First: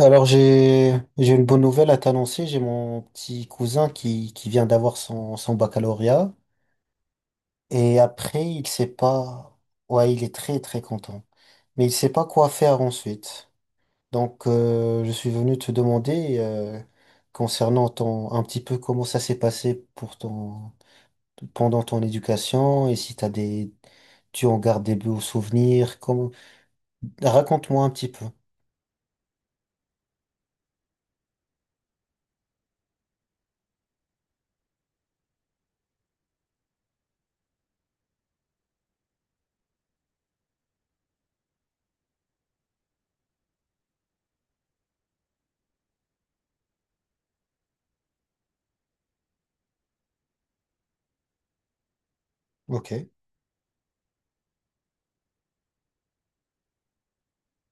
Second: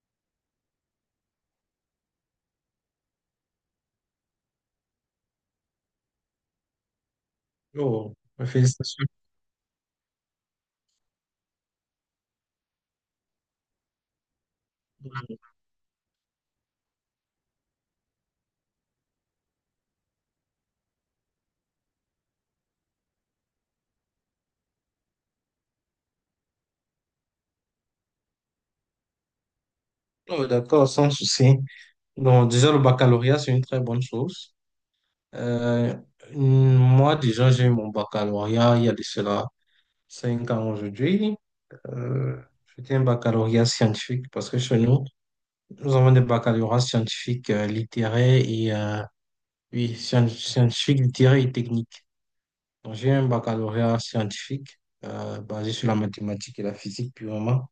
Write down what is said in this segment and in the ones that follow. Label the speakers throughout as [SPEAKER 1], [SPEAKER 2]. [SPEAKER 1] Alors j'ai une bonne nouvelle à t'annoncer. J'ai mon petit cousin qui vient d'avoir son baccalauréat et
[SPEAKER 2] Oh,
[SPEAKER 1] après il sait
[SPEAKER 2] félicitations.
[SPEAKER 1] pas. Ouais, il est très très content, mais il sait pas quoi faire ensuite. Donc je suis venu te demander concernant ton un petit peu comment ça s'est passé pour ton pendant ton éducation et si t'as des tu en gardes des beaux souvenirs. Comment... Raconte-moi un petit peu.
[SPEAKER 2] Oh, d'accord, sans souci. Donc, déjà, le baccalauréat, c'est une très bonne chose. Euh, moi, déjà, j'ai eu mon baccalauréat il y a de cela 5 ans aujourd'hui. Euh, c'était un baccalauréat scientifique parce que chez nous, nous avons des baccalauréats scientifiques, littéraires et oui, scientifiques, littéraires et techniques.
[SPEAKER 1] Ok.
[SPEAKER 2] Donc, j'ai un baccalauréat scientifique basé sur la mathématique et la physique purement.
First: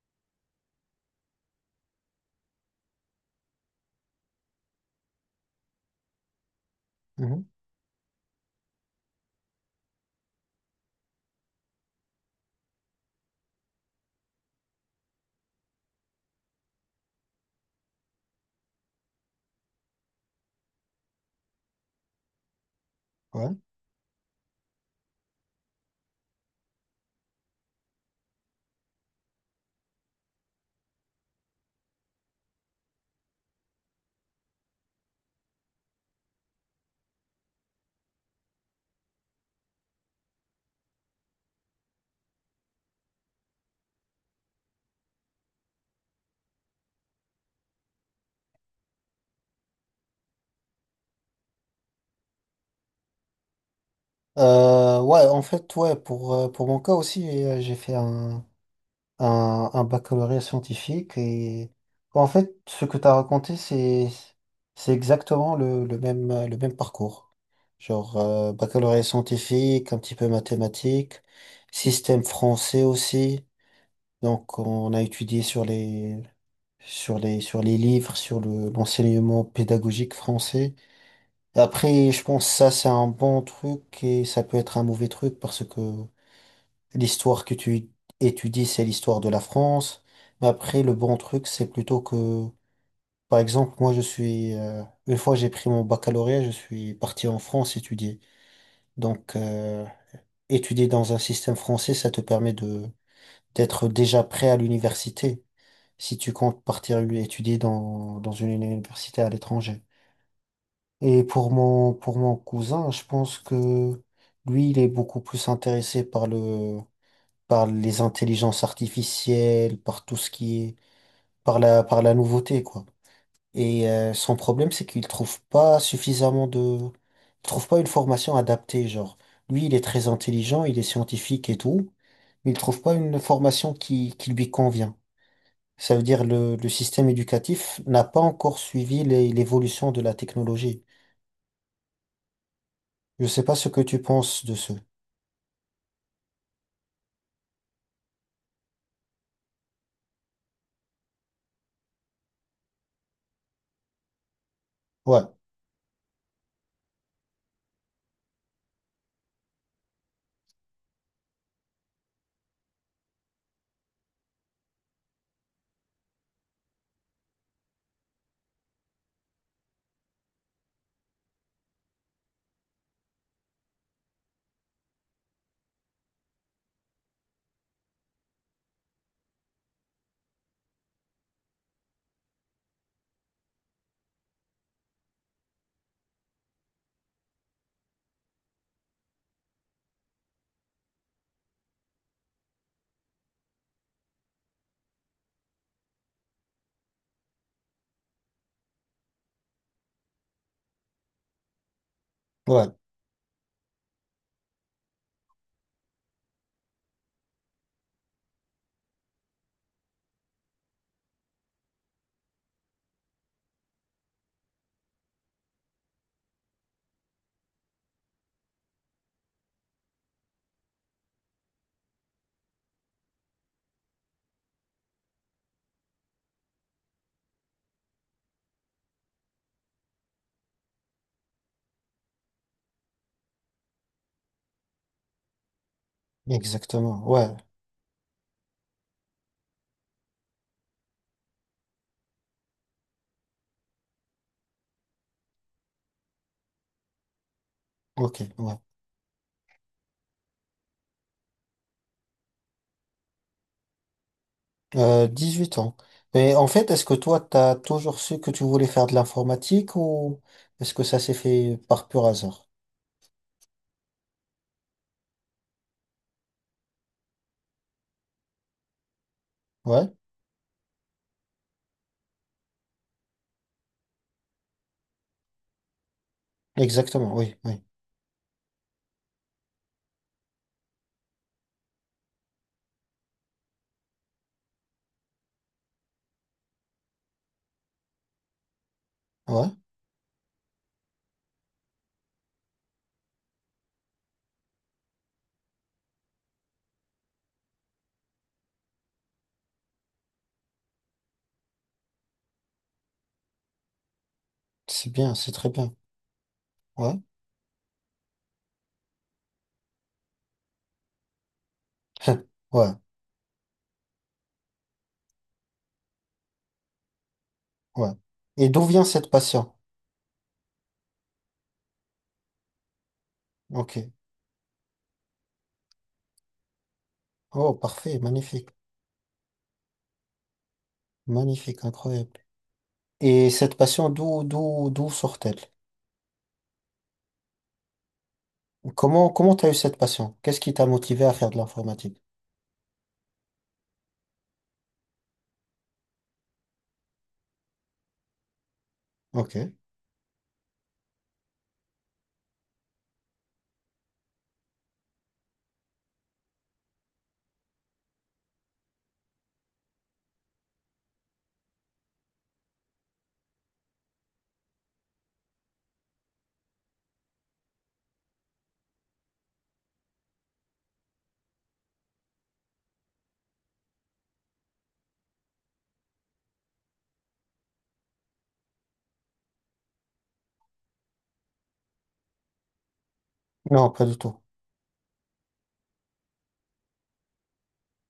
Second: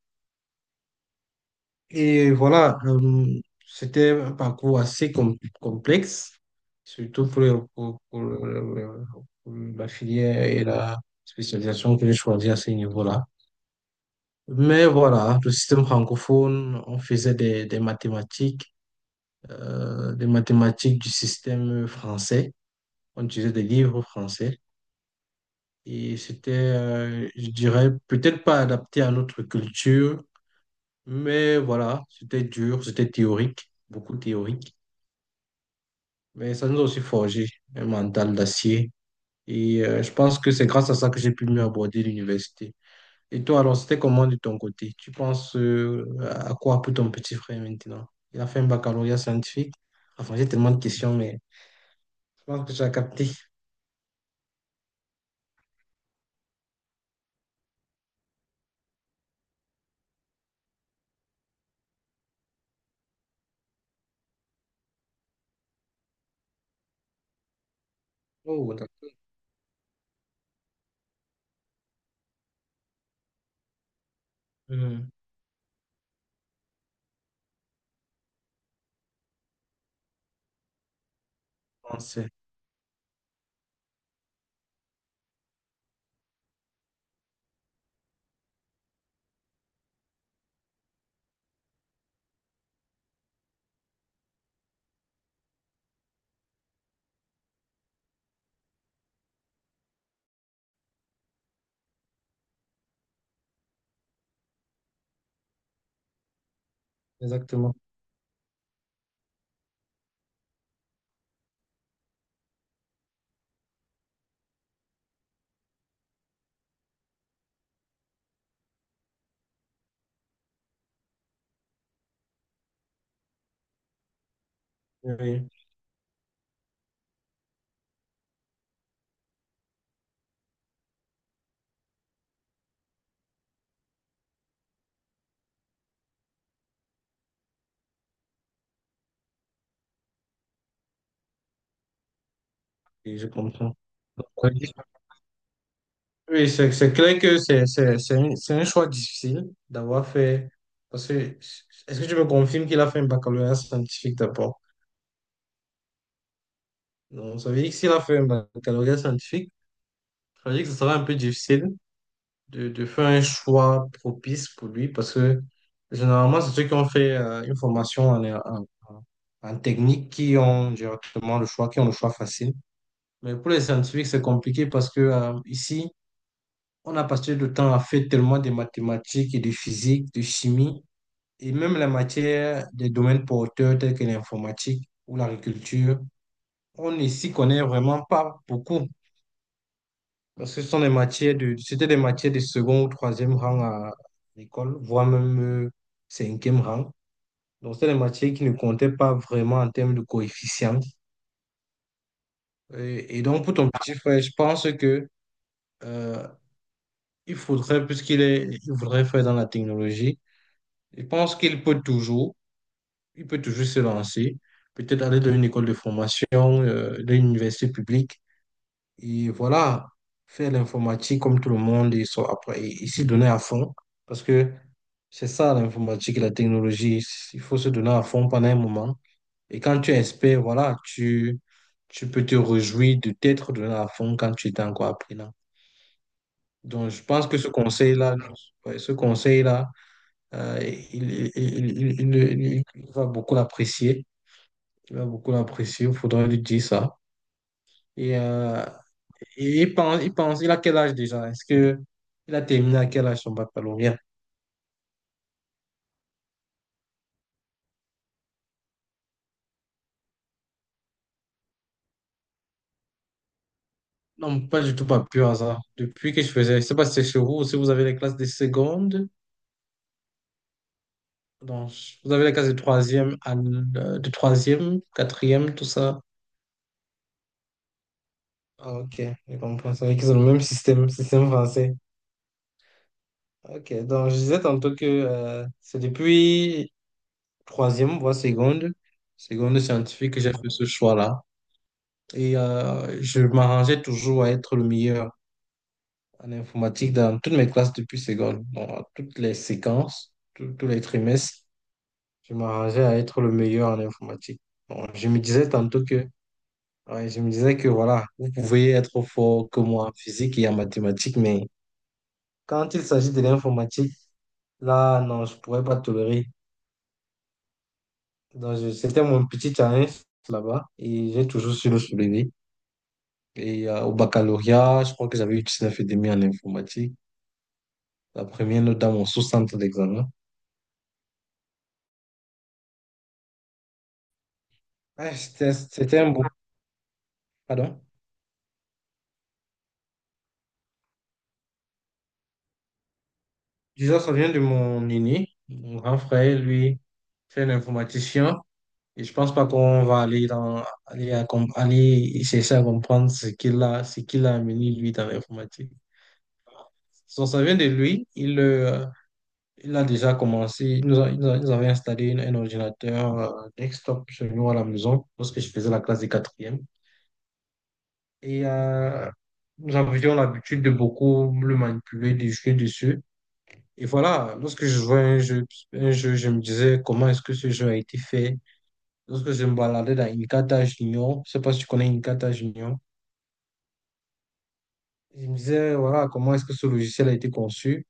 [SPEAKER 2] Et voilà, c'était un parcours assez complexe, surtout pour,
[SPEAKER 1] Mhm.
[SPEAKER 2] le- pour le- pour la filière et la spécialisation que j'ai choisie à ce niveau-là. Mais voilà, le système francophone, on faisait des mathématiques, des mathématiques du système français. On utilisait
[SPEAKER 1] Ouais.
[SPEAKER 2] des livres français. Et c'était, je dirais, peut-être pas adapté à notre culture, mais voilà, c'était dur, c'était théorique, beaucoup théorique. Mais ça nous a aussi forgé un mental d'acier. Et je pense que c'est grâce à ça que j'ai pu mieux aborder l'université. Et toi, alors, c'était comment de ton côté? Tu penses à quoi pour ton petit frère maintenant? Il a fait un baccalauréat scientifique. Enfin, j'ai tellement de questions, mais je pense que tu as capté.
[SPEAKER 1] Ouais, en fait, pour mon cas aussi, j'ai fait un baccalauréat scientifique et en fait, ce que tu as raconté, c'est exactement le même parcours. Genre,
[SPEAKER 2] Oh,
[SPEAKER 1] baccalauréat
[SPEAKER 2] d'accord.
[SPEAKER 1] scientifique, un petit peu mathématiques, système français aussi. Donc, on a
[SPEAKER 2] Mhm.
[SPEAKER 1] étudié sur sur les livres, l'enseignement pédagogique français.
[SPEAKER 2] On
[SPEAKER 1] Après, je
[SPEAKER 2] sait.
[SPEAKER 1] pense que ça, c'est un bon truc et ça peut être un mauvais truc parce que l'histoire que tu étudies, c'est l'histoire de la France. Mais après, le bon truc, c'est plutôt que, par exemple, moi, je suis, une fois j'ai pris mon baccalauréat, je suis parti en France étudier. Donc, étudier dans un système français, ça te permet d'être déjà prêt à l'université si tu comptes partir étudier
[SPEAKER 2] Exactement.
[SPEAKER 1] dans une université à l'étranger. Et pour pour mon cousin, je pense que lui, il est beaucoup plus intéressé par par les intelligences artificielles, par tout ce qui est, par par la nouveauté, quoi. Et son problème, c'est qu'il
[SPEAKER 2] Oui,
[SPEAKER 1] trouve
[SPEAKER 2] oui.
[SPEAKER 1] pas suffisamment de, il trouve pas une formation adaptée, genre. Lui, il est très intelligent, il est scientifique et tout, mais il trouve pas une formation qui lui convient. Ça veut dire le système éducatif n'a pas encore suivi les- l'évolution de la technologie.
[SPEAKER 2] Et
[SPEAKER 1] Je
[SPEAKER 2] je
[SPEAKER 1] sais pas ce
[SPEAKER 2] comprends.
[SPEAKER 1] que tu penses de ce.
[SPEAKER 2] Oui, c'est clair que c'est un choix difficile d'avoir fait. Parce que, est-ce que tu me confirmes qu'il a fait un baccalauréat scientifique d'abord?
[SPEAKER 1] Ouais,
[SPEAKER 2] Donc, ça veut dire que s'il a fait un baccalauréat scientifique, ça veut dire que ce sera un peu difficile de faire un choix propice pour lui parce que généralement, c'est ceux qui ont fait une formation en technique qui ont directement le choix, qui ont le choix facile. Mais pour les scientifiques, c'est compliqué parce que ici, on a passé le temps à faire tellement de mathématiques et de physique, de chimie et même la matière des domaines porteurs tels que l'informatique ou l'agriculture. On ne s'y connaît vraiment pas beaucoup. Parce que ce sont c'était des matières de second ou troisième rang à l'école, voire même euh, cinquième rang. Donc, c'était des matières qui ne comptaient pas vraiment en termes de coefficients.
[SPEAKER 1] ouais,
[SPEAKER 2] Et donc, pour ton petit frère, je pense que euh, il faudrait, puisqu'il est, il voudrait faire dans la technologie, je pense qu'il peut toujours, se lancer, peut-être aller dans une école de formation, dans une université publique. Et voilà, faire l'informatique comme tout le monde, ils sont après, ils s'y donner à fond. Parce que c'est ça l'informatique, et la technologie. Il faut se donner à fond pendant un moment. Et quand tu es expert, voilà, tu peux te réjouir de t'être donné à fond quand tu étais encore apprenant. Donc,
[SPEAKER 1] exactement.
[SPEAKER 2] je pense
[SPEAKER 1] Ouais,
[SPEAKER 2] que ce conseil-là, ouais, ce conseil-là, il va beaucoup l'apprécier. Il va beaucoup l'apprécier. Il faudra lui dire ça.
[SPEAKER 1] ok,
[SPEAKER 2] Et
[SPEAKER 1] ouais.
[SPEAKER 2] euh, il a quel âge déjà? Est-ce que il a terminé à quel âge son baccalauréat?
[SPEAKER 1] 8 ans. Et en fait, est-ce que toi, t'as toujours su que tu voulais faire de l'informatique ou est-ce que ça s'est fait par pur hasard?
[SPEAKER 2] Non, pas du tout, pas pur hasard. Depuis que je faisais, je sais pas si c'est chez vous, si vous avez les classes de seconde,
[SPEAKER 1] Ouais,
[SPEAKER 2] donc vous avez les classes de troisième, de troisième, quatrième, tout ça.
[SPEAKER 1] exactement, oui, oui.
[SPEAKER 2] Ah, ok, je comprends. C'est vrai qu'ils ont le même système, système français. Ok, donc je disais tantôt que c'est depuis troisième, voire seconde,
[SPEAKER 1] Ouais,
[SPEAKER 2] seconde scientifique que j'ai fait ce choix-là. Et je m'arrangeais toujours à être le meilleur en informatique dans toutes mes classes depuis seconde. Bon, à toutes les séquences, tous les trimestres, je m'arrangeais à être le meilleur en informatique. Bon,
[SPEAKER 1] c'est
[SPEAKER 2] je
[SPEAKER 1] bien,
[SPEAKER 2] me
[SPEAKER 1] c'est très
[SPEAKER 2] disais
[SPEAKER 1] bien.
[SPEAKER 2] tantôt que,
[SPEAKER 1] Ouais,
[SPEAKER 2] ouais, je me disais que voilà, vous pouvez être fort que moi en physique et en mathématiques, mais
[SPEAKER 1] ouais,
[SPEAKER 2] quand il s'agit de l'informatique, là, non, je pourrais pas tolérer.
[SPEAKER 1] ouais. Et
[SPEAKER 2] Donc,
[SPEAKER 1] d'où vient
[SPEAKER 2] c'était
[SPEAKER 1] cette
[SPEAKER 2] mon
[SPEAKER 1] passion?
[SPEAKER 2] petit challenge là-bas et j'ai toujours su le soulever. Et
[SPEAKER 1] Ok.
[SPEAKER 2] au baccalauréat, je crois que j'avais eu 19,5 en informatique,
[SPEAKER 1] Oh, parfait,
[SPEAKER 2] la
[SPEAKER 1] magnifique,
[SPEAKER 2] première note dans mon sous-centre d'examen.
[SPEAKER 1] magnifique, incroyable. Et cette passion, d'où
[SPEAKER 2] Ouais,
[SPEAKER 1] sort-elle?
[SPEAKER 2] c'était un bon. Pardon?
[SPEAKER 1] Comment, comment t'as eu cette passion? Qu'est-ce qui t'a motivé à faire de l'informatique?
[SPEAKER 2] Disons, ça vient de mon aîné, mon grand frère, lui, c'est un informaticien. Et je pense
[SPEAKER 1] Ok.
[SPEAKER 2] pas qu'on va aller essayer à comprendre ce qu'il a amené, lui, dans l'informatique. Donc, ça vient de lui. Il a déjà commencé. Il nous avait installé un ordinateur desktop chez nous à la maison lorsque je faisais la classe des quatrièmes. Et nous avions l'habitude de beaucoup le manipuler, de jouer dessus. Et voilà, lorsque je jouais à un jeu, je me disais comment est-ce que ce jeu a été fait. Lorsque je me baladais dans Inkata Junior, je sais pas si tu connais Inkata Junior,
[SPEAKER 1] Non, pas du tout.
[SPEAKER 2] je me disais, voilà, comment est-ce que ce logiciel a été conçu.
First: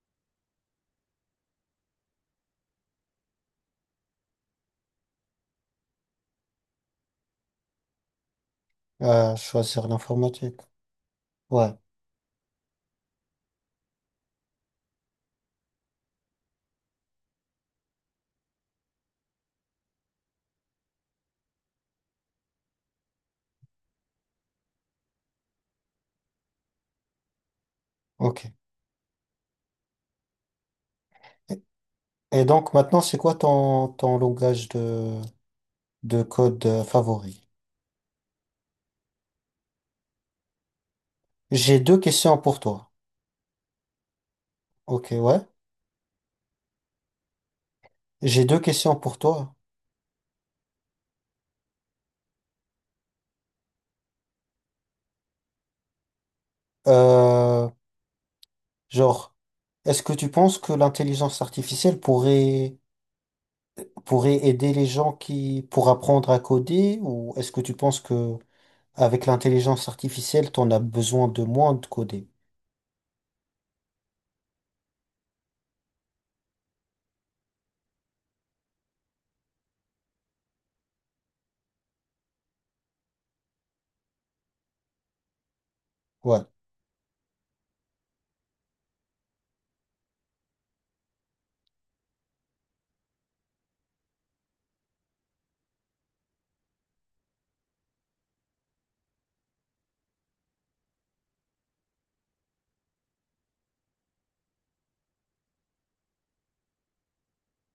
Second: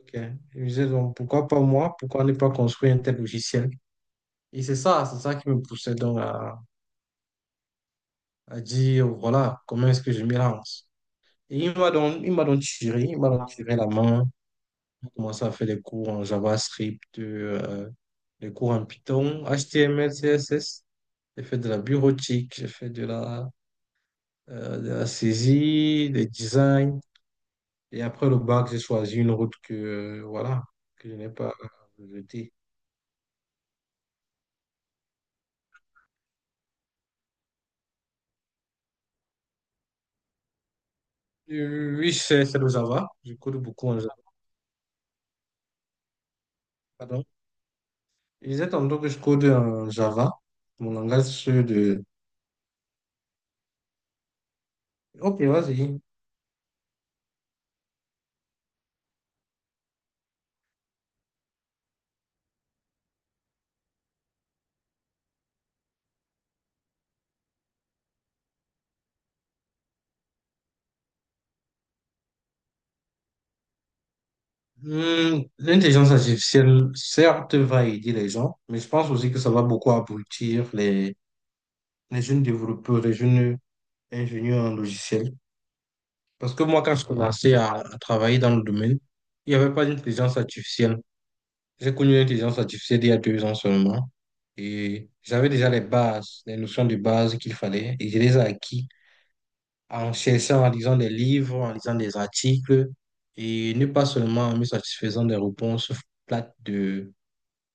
[SPEAKER 2] Ok. Je me disais, donc, pourquoi pas moi? Pourquoi ne pas construire un tel logiciel? Et c'est ça qui me poussait donc à dire, voilà,
[SPEAKER 1] Choisir
[SPEAKER 2] comment est-ce que je m'y
[SPEAKER 1] l'informatique.
[SPEAKER 2] lance. Et
[SPEAKER 1] Ouais,
[SPEAKER 2] il m'a donc tiré la main. J'ai commencé à faire des cours en JavaScript, des cours en Python, HTML, CSS. J'ai fait de la bureautique, j'ai fait de la saisie, des designs. Et après le
[SPEAKER 1] ok.
[SPEAKER 2] bac, j'ai choisi une route que, voilà, que je n'ai pas
[SPEAKER 1] Et, et
[SPEAKER 2] jetée.
[SPEAKER 1] donc maintenant, c'est quoi ton, ton langage de code favori? J'ai
[SPEAKER 2] Euh,
[SPEAKER 1] deux
[SPEAKER 2] Oui,
[SPEAKER 1] questions
[SPEAKER 2] c'est
[SPEAKER 1] pour
[SPEAKER 2] le
[SPEAKER 1] toi.
[SPEAKER 2] Java. Je code beaucoup en Java.
[SPEAKER 1] Ok, ouais.
[SPEAKER 2] Pardon.
[SPEAKER 1] J'ai
[SPEAKER 2] Il
[SPEAKER 1] deux
[SPEAKER 2] disait
[SPEAKER 1] questions
[SPEAKER 2] tantôt que
[SPEAKER 1] pour
[SPEAKER 2] je code
[SPEAKER 1] toi.
[SPEAKER 2] en Java, mon langage de. Ok, vas-y.
[SPEAKER 1] Euh, genre, est-ce que tu penses que l'intelligence artificielle pourrait, pourrait aider les gens qui, pour apprendre à coder, ou est-ce que tu penses que avec l'intelligence artificielle, t'en as besoin de moins de coder?
[SPEAKER 2] L'intelligence artificielle, certes, va aider les gens, mais je pense aussi que ça va beaucoup abrutir les jeunes développeurs, les jeunes ingénieurs en logiciel.
[SPEAKER 1] Ouais,
[SPEAKER 2] Parce que moi, quand je commençais à travailler dans le domaine, il n'y avait pas d'intelligence artificielle. J'ai connu l'intelligence artificielle il y a 2 ans seulement. Et j'avais déjà les bases, les notions de base qu'il fallait. Et je les ai acquis en cherchant, en lisant des livres, en lisant des articles. Et ne pas seulement en me satisfaisant des réponses plates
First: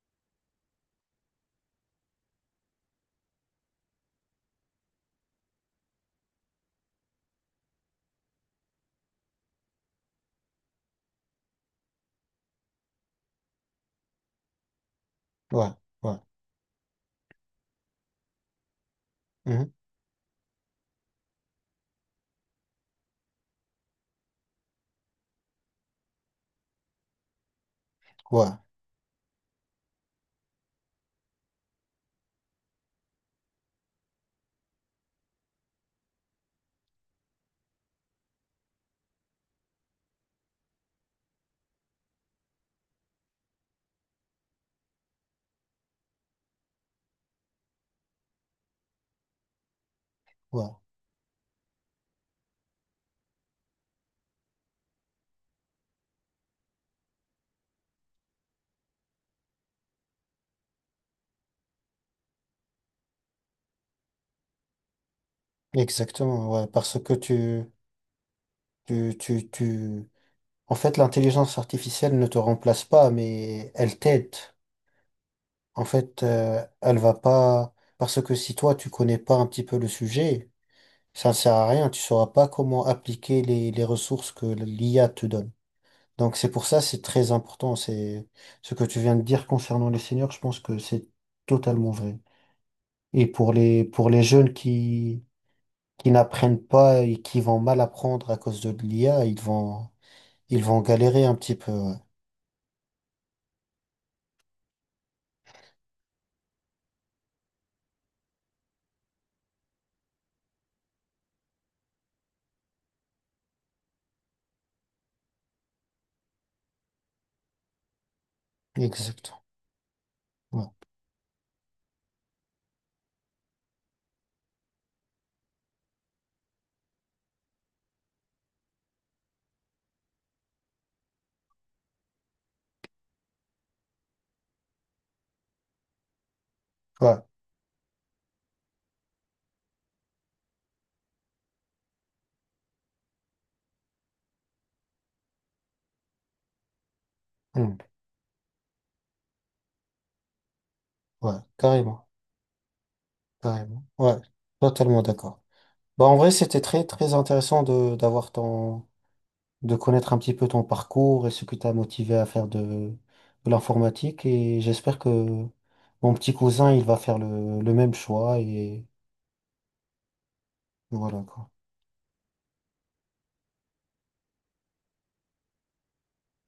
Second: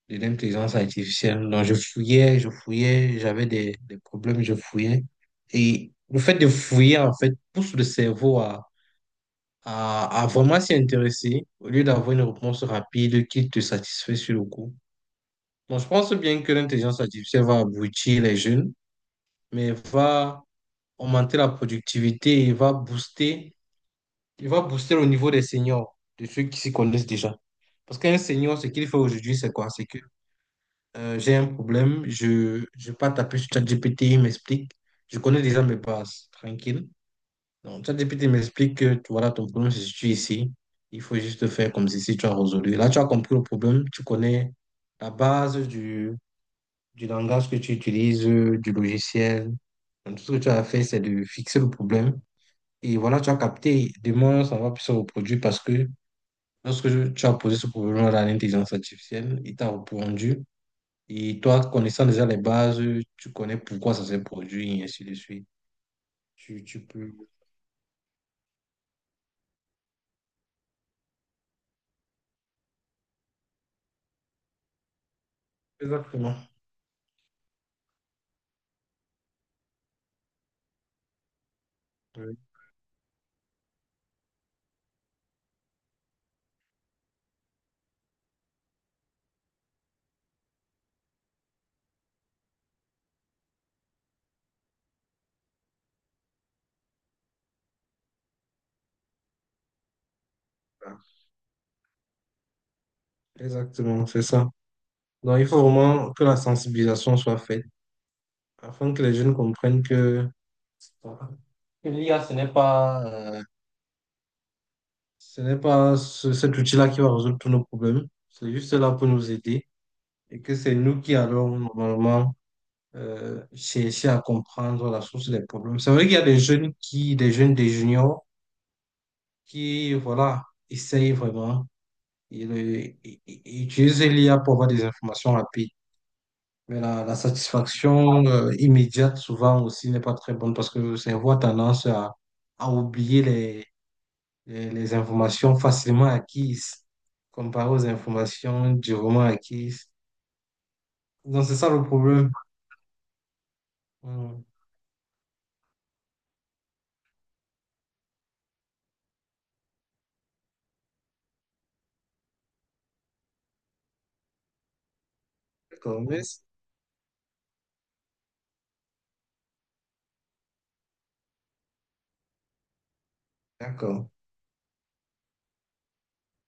[SPEAKER 2] de l'intelligence artificielle. Donc, je fouillais, j'avais des problèmes, je fouillais. Et le fait de fouiller, en fait, pousse le cerveau à vraiment s'y intéresser au lieu d'avoir une réponse rapide qui te satisfait sur le coup.
[SPEAKER 1] ouais,
[SPEAKER 2] Bon, je pense
[SPEAKER 1] ouais.
[SPEAKER 2] bien que l'intelligence artificielle va aboutir les jeunes,
[SPEAKER 1] Mhm,
[SPEAKER 2] mais va augmenter la productivité et il va booster le niveau des seniors, de ceux qui s'y connaissent déjà. Parce qu'un
[SPEAKER 1] ouais.
[SPEAKER 2] senior, ce qu'il fait aujourd'hui, c'est quoi? C'est que j'ai un problème, je ne vais pas taper sur ChatGPT, il m'explique. Je connais déjà mes bases, tranquille. Donc, ChatGPT m'explique que voilà, ton problème se situe ici. Il faut juste faire comme si tu as résolu. Là, tu as compris le problème, tu connais la base du langage que tu utilises, du logiciel. Donc, tout ce que tu as
[SPEAKER 1] Ouais,
[SPEAKER 2] fait, c'est de fixer le problème. Et voilà, tu as capté. Demain, ça va plus se reproduire parce que lorsque tu as posé ce problème à l'intelligence artificielle, il t'a répondu. Et toi, connaissant déjà les bases, tu connais pourquoi ça s'est produit, et ainsi de suite.
[SPEAKER 1] exactement,
[SPEAKER 2] Tu,
[SPEAKER 1] ouais,
[SPEAKER 2] tu
[SPEAKER 1] parce que
[SPEAKER 2] peux.
[SPEAKER 1] tu... En fait, l'intelligence artificielle ne te remplace pas, mais elle t'aide. En fait,
[SPEAKER 2] Exactement.
[SPEAKER 1] elle va pas... Parce que si toi, tu connais pas un petit peu le sujet, ça ne sert à rien, tu sauras
[SPEAKER 2] Oui.
[SPEAKER 1] pas comment appliquer les ressources que l'IA te donne. Donc c'est pour ça, c'est très important, c'est ce que tu viens de dire concernant les seniors, je pense que c'est totalement vrai. Et pour pour les jeunes qui n'apprennent pas et qui vont mal apprendre à cause de l'IA, ils vont galérer un petit peu. Ouais.
[SPEAKER 2] Exactement, c'est ça. Donc, il faut vraiment que la sensibilisation soit faite afin que les jeunes comprennent que, voilà, que l'IA, ce n'est pas cet outil-là qui va résoudre tous nos problèmes. C'est juste là pour
[SPEAKER 1] Exact.
[SPEAKER 2] nous aider et que
[SPEAKER 1] Ouais.
[SPEAKER 2] c'est nous qui allons normalement chercher à comprendre la source des problèmes. C'est vrai qu'il y a des jeunes qui, des jeunes, des juniors qui, voilà, essayent vraiment. Ils utilisent l'IA pour avoir des informations rapides. Mais la
[SPEAKER 1] Ouais.
[SPEAKER 2] satisfaction immédiate, souvent aussi, n'est pas très bonne parce que le cerveau a tendance à oublier les informations facilement acquises, comparé
[SPEAKER 1] Mm.
[SPEAKER 2] aux informations durement acquises.
[SPEAKER 1] Ouais.
[SPEAKER 2] Donc, c'est ça le
[SPEAKER 1] Carrément.
[SPEAKER 2] problème.
[SPEAKER 1] Carrément. Ouais.
[SPEAKER 2] Hmm.
[SPEAKER 1] Totalement d'accord. Bah, en vrai, c'était très, très intéressant d'avoir ton, de connaître un petit peu ton parcours et ce qui t'a motivé à faire de l'informatique. Et j'espère que
[SPEAKER 2] D'accord,
[SPEAKER 1] mon petit
[SPEAKER 2] merci.
[SPEAKER 1] cousin, il va faire le même choix et voilà, quoi.
[SPEAKER 2] D'accord.